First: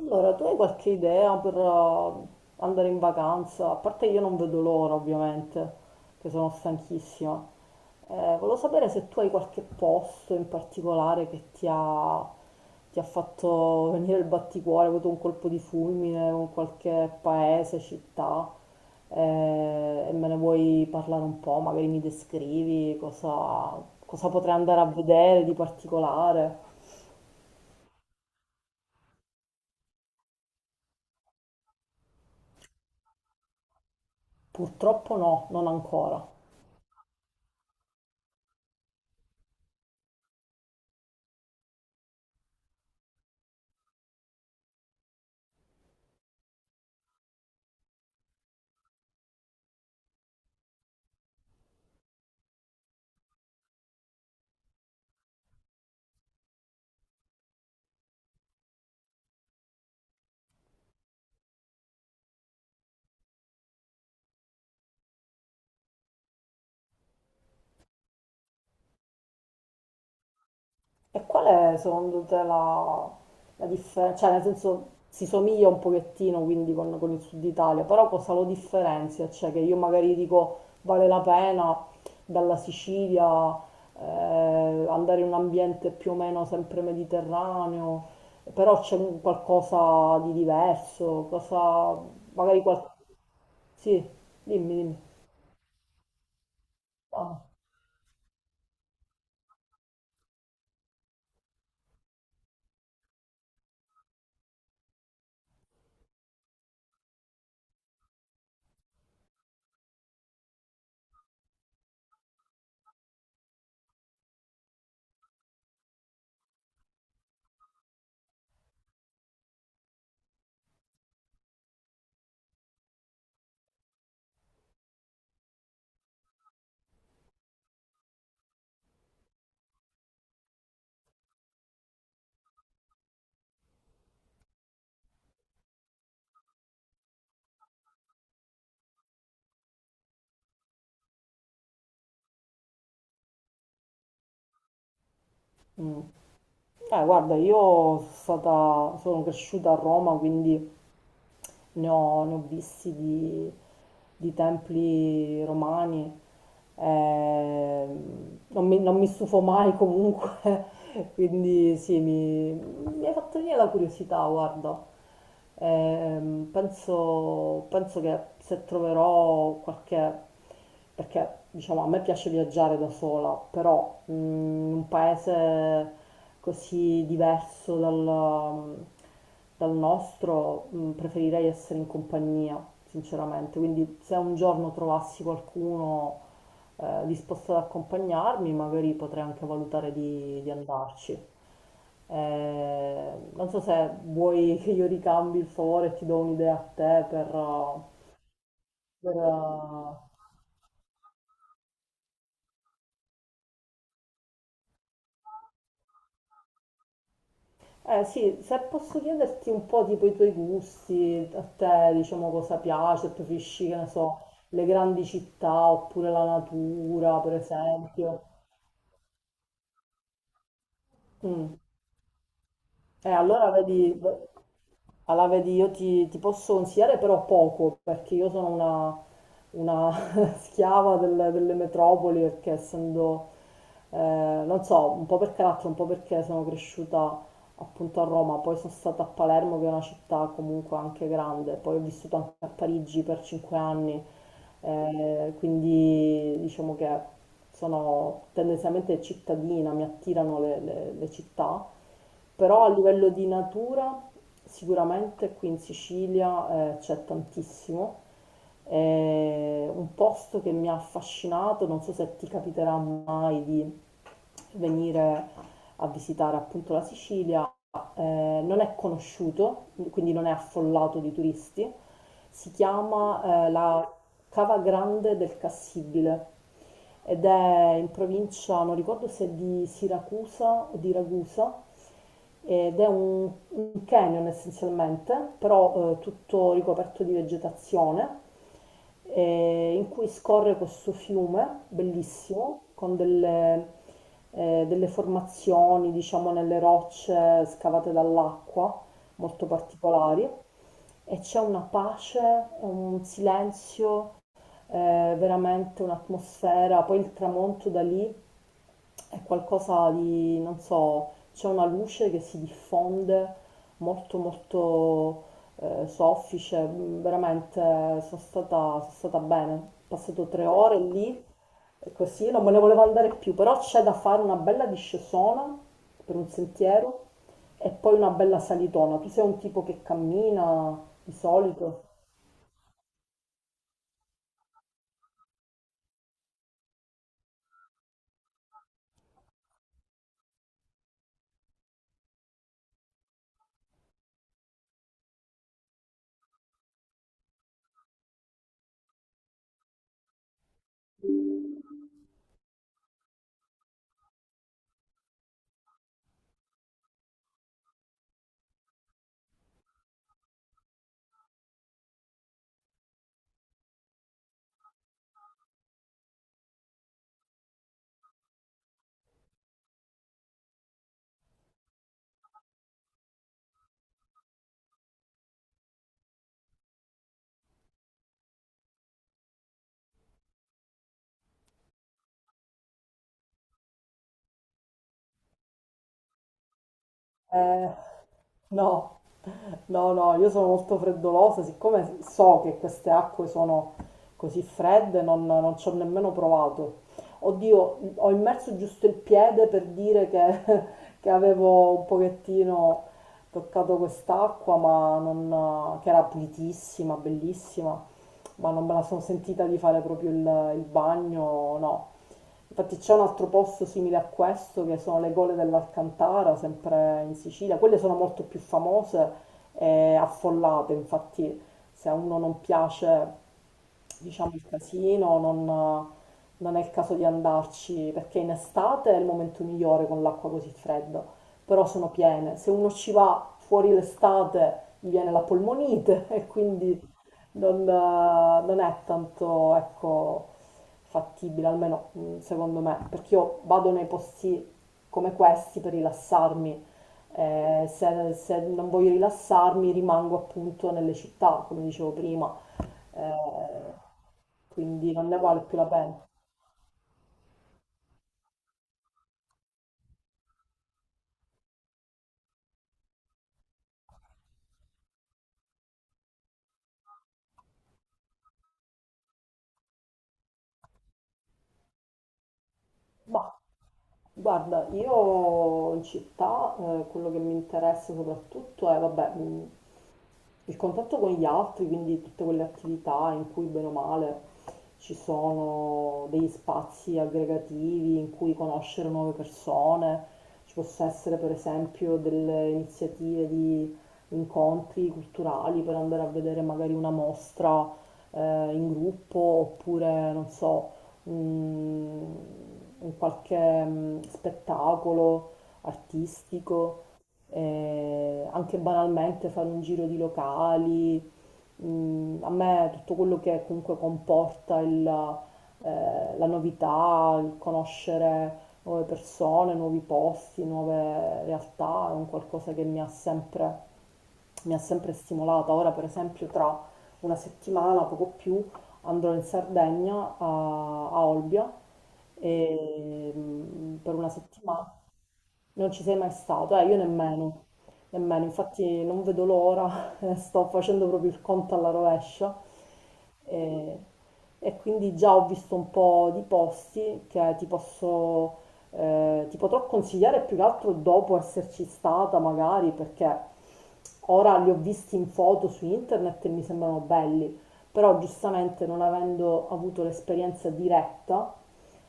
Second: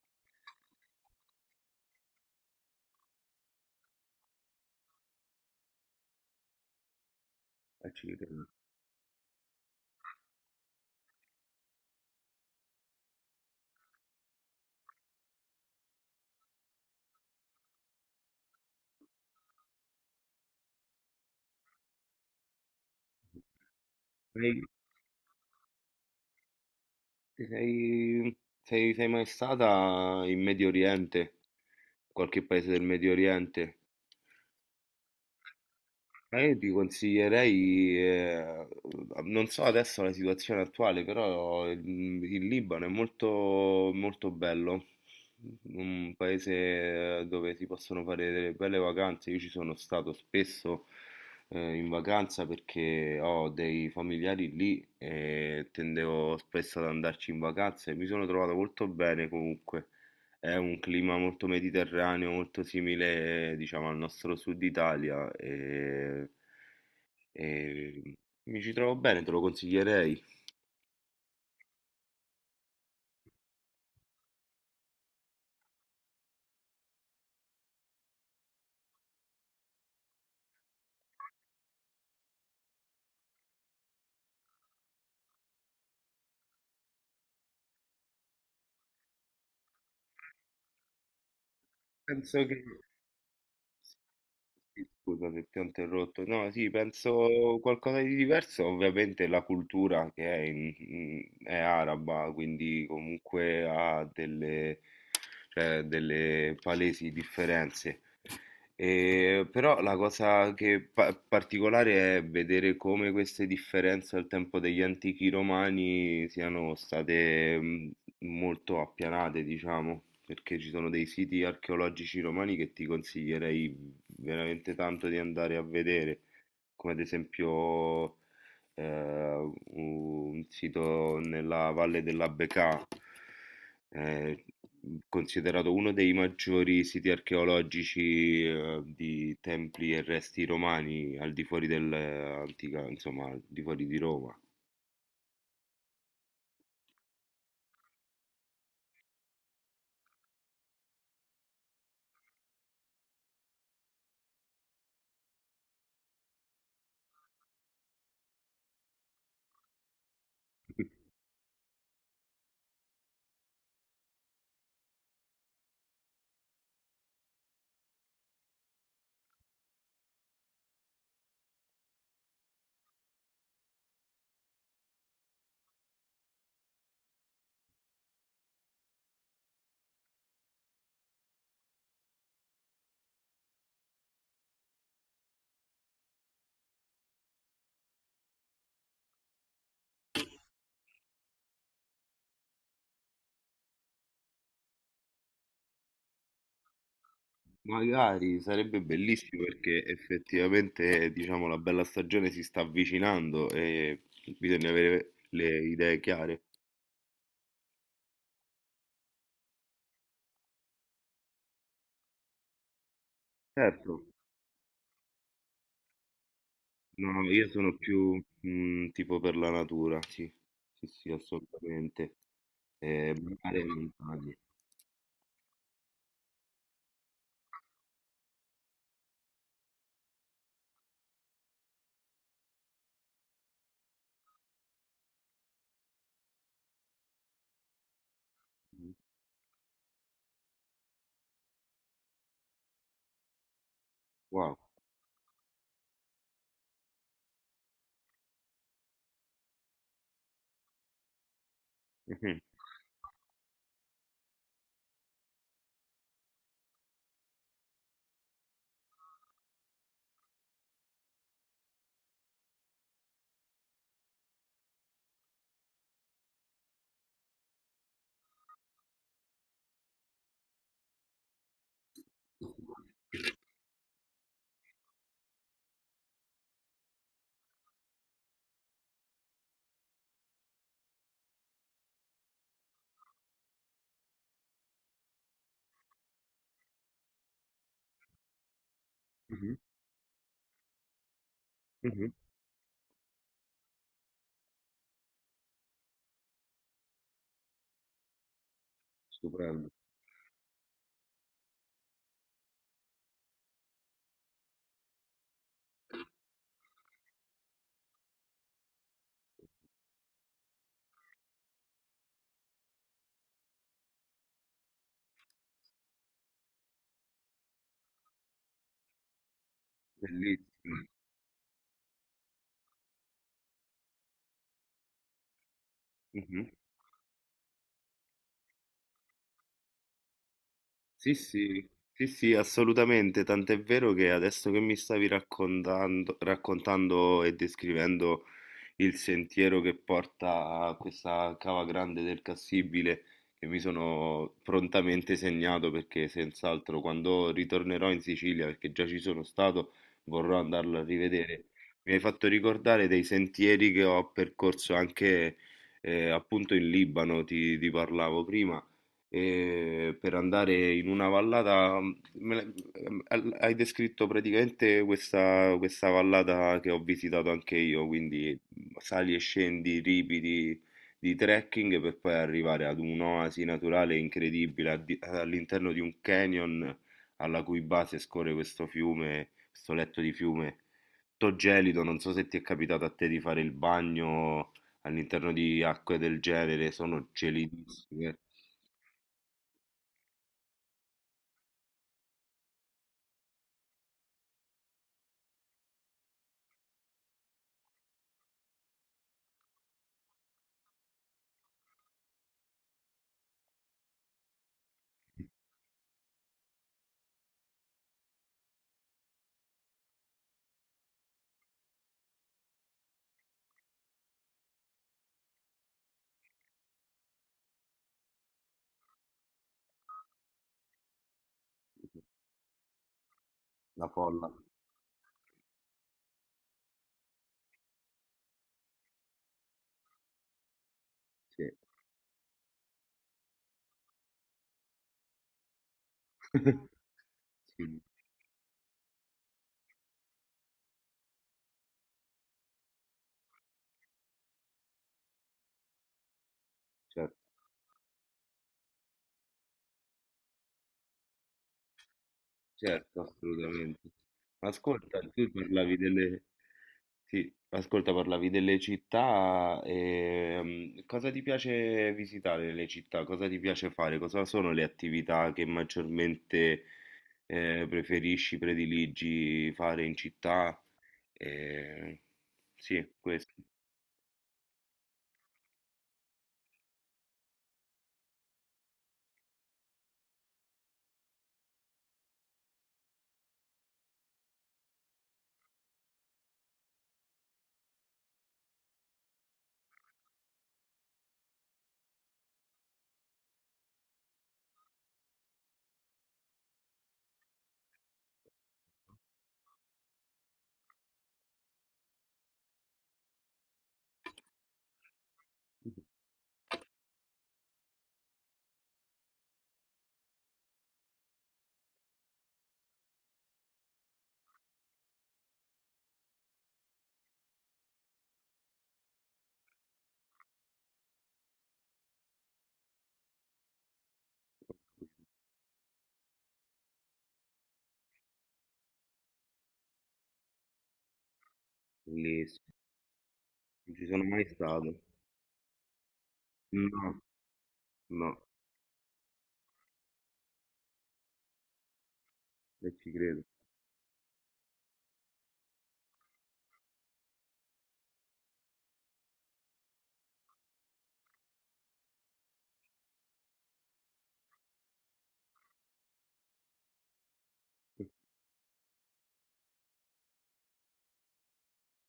Allora, tu hai qualche idea per andare in vacanza? A parte io non vedo l'ora, ovviamente, che sono stanchissima. Eh, Accidenti. volevo sapere se tu hai qualche posto in particolare che ti ha fatto venire il batticuore, hai avuto un colpo di fulmine con qualche paese, città, e me ne vuoi parlare un po', magari mi descrivi cosa Sei, potrei andare a vedere di particolare. sei- sei mai stata in Medio Oriente? Qualche paese del Medio Oriente? Purtroppo no, non ancora. Ma io ti consiglierei, non so adesso la situazione attuale, però il Libano è molto, molto bello, un paese dove si possono fare delle belle vacanze. Io ci sono stato spesso in vacanza perché ho dei familiari lì e tendevo spesso ad andarci in vacanza e mi sono trovato molto bene comunque. È un clima molto mediterraneo, molto simile, diciamo, al nostro sud Italia e mi ci trovo bene, te lo consiglierei. E qual è secondo te la differenza? Cioè, nel senso, si somiglia un pochettino quindi con il Sud Italia, però cosa lo differenzia? Cioè, che io magari dico vale la pena dalla Sicilia eh, andare in un ambiente più o meno sempre mediterraneo, però c'è un qualcosa di diverso, cosa, Penso magari che... qualcosa... Sì, dimmi, sì, dimmi. scusa se ti ho interrotto. No, sì, Ah, penso qualcosa di diverso. Ovviamente la cultura che è, è araba, quindi comunque ha delle, cioè, delle palesi differenze. E però la cosa che particolare è vedere come queste differenze al tempo degli antichi romani siano state molto appianate, diciamo, perché ci sono dei siti archeologici romani che ti consiglierei veramente tanto di andare a vedere, come ad esempio un sito nella Valle della Becà, eh, considerato uno dei maggiori siti archeologici di templi e resti romani al di fuori dell'antica, insomma, al di fuori di Roma. mm. Guarda, io sono cresciuta a Roma, quindi ne ho visti di templi romani, non mi stufo mai comunque, quindi sì, mi hai fatto venire la curiosità, guarda. Penso che se troverò qualche... Perché diciamo a me piace viaggiare da sola, però in un paese così diverso dal nostro preferirei essere in compagnia, sinceramente. Quindi se un giorno trovassi qualcuno disposto ad accompagnarmi, magari potrei anche valutare di andarci. Non so se vuoi che io ricambi il favore e ti do un'idea a te Magari sarebbe per, bellissimo perché eh effettivamente, diciamo, la bella stagione si sta avvicinando e bisogna avere le idee chiare. Sì, se posso chiederti un po' tipo i tuoi gusti, a te diciamo cosa piace, preferisci che ne Certo. so, le grandi città oppure la No, natura no, per io sono più esempio. Tipo per la natura, sì, sì, sì, Mm. assolutamente. Eh, Eh, allora mare e vedi... montagne. Allora, vedi, io ti posso consigliare però poco, perché io sono una schiava delle metropoli, perché essendo, non so, un po' per carattere, un po' perché sono cresciuta appunto a Roma, poi sono stata a Palermo, che è una città comunque anche grande, poi ho vissuto anche a Parigi per 5 anni, Wow. Quindi diciamo che sono tendenzialmente cittadina, mi attirano le città, Mhm, però a livello di natura sicuramente qui in Sicilia c'è tantissimo. È un posto che mi ha affascinato, non so se ti capiterà mai di venire a visitare appunto la Sicilia, ma non è conosciuto, quindi non è affollato di turisti. Si chiama la Cava Grande del Cassibile ed è in provincia, non ricordo se è di Siracusa o di Ragusa, ed è un canyon essenzialmente, però tutto ricoperto di vegetazione, mhm, in cui scorre questo fiume mhm. bellissimo, con delle formazioni, diciamo, nelle rocce scavate dall'acqua, molto Stupendo, particolari, e c'è una pace, un silenzio, eh, veramente un'atmosfera, poi il tramonto da lì è qualcosa di, non so, c'è una luce che si diffonde molto molto soffice, veramente sono stata bene. Ho passato 3 ore bellissimo. lì e così non me ne volevo andare più, però c'è da fare una bella discesona per un sentiero e poi una bella salitona. Tu sei un tipo che cammina di Sì, sì, solito? sì, sì, assolutamente, tant'è vero che adesso che mi stavi raccontando e descrivendo il sentiero che porta a questa cava grande del Cassibile, che mi sono prontamente segnato perché senz'altro quando ritornerò in Sicilia, perché già ci sono stato, vorrò andarlo a rivedere. Mi hai fatto ricordare dei sentieri che ho percorso anche appunto in Libano, ti parlavo prima per andare in una vallata. Me hai descritto praticamente questa vallata che ho visitato anche io, quindi sali e scendi ripidi di trekking per poi arrivare ad un'oasi naturale incredibile all'interno di un canyon alla cui base scorre questo fiume, questo letto di fiume. Tutto gelido, non so se ti è capitato a te di fare il bagno all'interno di acque del genere, sono Eh, gelidissime, no. No, no, io sono molto freddolosa, siccome so che queste acque sono così fredde, non ci ho nemmeno provato. Oddio, ho immerso giusto il piede per dire che, che avevo un pochettino toccato quest'acqua, ma non, che era pulitissima, bellissima, ma non me la sono sentita di fare proprio il bagno, no. Infatti c'è un altro posto simile a questo che sono le gole dell'Alcantara, sempre in Sicilia. Quelle sono molto più famose e affollate, infatti se a uno non piace, la folla. diciamo, il casino, non è il caso di andarci, perché in estate è il momento migliore con l'acqua così fredda, Sì. però sono piene. Se uno ci va fuori l'estate gli viene la polmonite e quindi non, Sì, eh, non è tanto, ecco, fattibile, almeno secondo me, perché io vado nei posti come questi per rilassarmi. certo, Se non voglio rilassarmi, rimango appunto nelle città, come dicevo prima. certo, Eh, assolutamente. quindi Ascolta, non ne tu vale più la parlavi pena. delle... Sì, ascolta, parlavi delle città, cosa ti piace visitare nelle città? Cosa ti piace fare? Cosa sono le attività che maggiormente preferisci, prediligi fare in città? Eh, sì, Ma questo. guarda, io in città quello che mi interessa soprattutto è, vabbè, il contatto con gli altri, quindi tutte quelle attività in cui bene o male ci sono degli spazi aggregativi in cui conoscere nuove persone, ci possa essere per esempio delle iniziative di incontri culturali per andare a vedere magari una mostra eh, in gruppo oppure non so, un, un qualche spettacolo artistico anche banalmente fare un giro di locali, a me tutto quello che comunque comporta la novità, il conoscere nuove persone, nuovi posti, nuove realtà, è un qualcosa che mi ha sempre stimolata. Ora, per esempio, tra una settimana, poco più, andrò in Sardegna a, a Olbia Bellissimo. e, Non ci per sono una mai settimana. stato. Non ci sei mai stato, io No, nemmeno, no, nemmeno, infatti non vedo l'ora, sto facendo proprio il conto alla rovescia e ci credo. e, quindi già ho visto un po' di posti che ti potrò consigliare più che altro dopo esserci stata magari perché ora li ho visti in foto su internet e mi sembrano belli, però giustamente non avendo avuto l'esperienza diretta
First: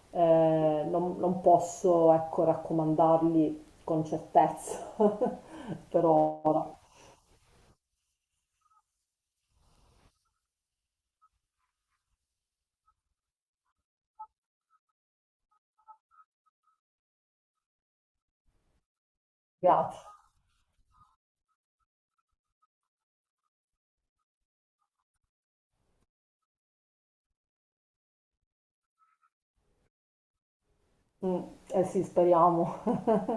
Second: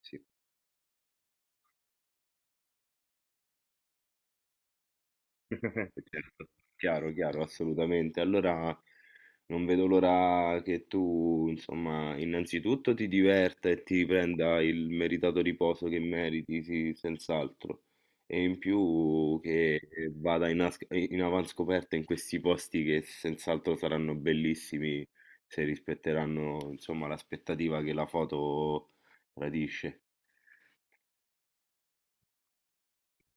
Sì. Non posso, ecco, raccomandarli con certezza per Certo, ora. chiaro, chiaro, assolutamente. Allora non vedo l'ora che tu, insomma, innanzitutto ti diverta e ti prenda il meritato riposo che meriti, sì, senz'altro. E in più che Grazie. vada in, in avanscoperta in questi posti che senz'altro saranno bellissimi se rispetteranno, insomma, l'aspettativa che la foto tradisce. Mm, eh sì, speriamo,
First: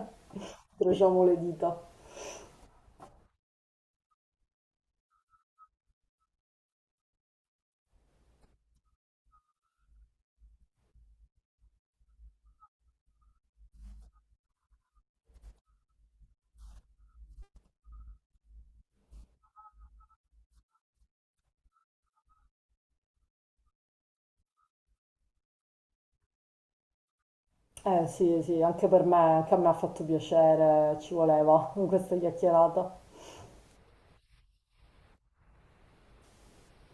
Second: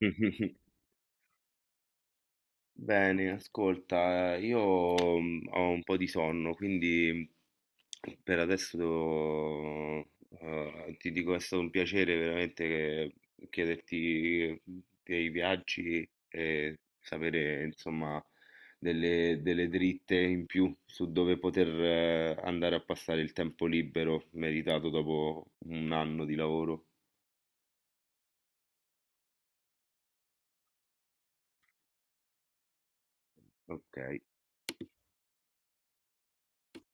incrociamo le dita. Bene, ascolta, io ho un po' di sonno, quindi per adesso ti dico è stato un piacere veramente chiederti dei viaggi e sapere insomma delle, delle dritte in più su dove poter andare a passare il tempo libero meritato dopo un anno di lavoro. Eh sì, sì, anche per me, anche a me ha fatto piacere, ci voleva questa chiacchierata. Ok.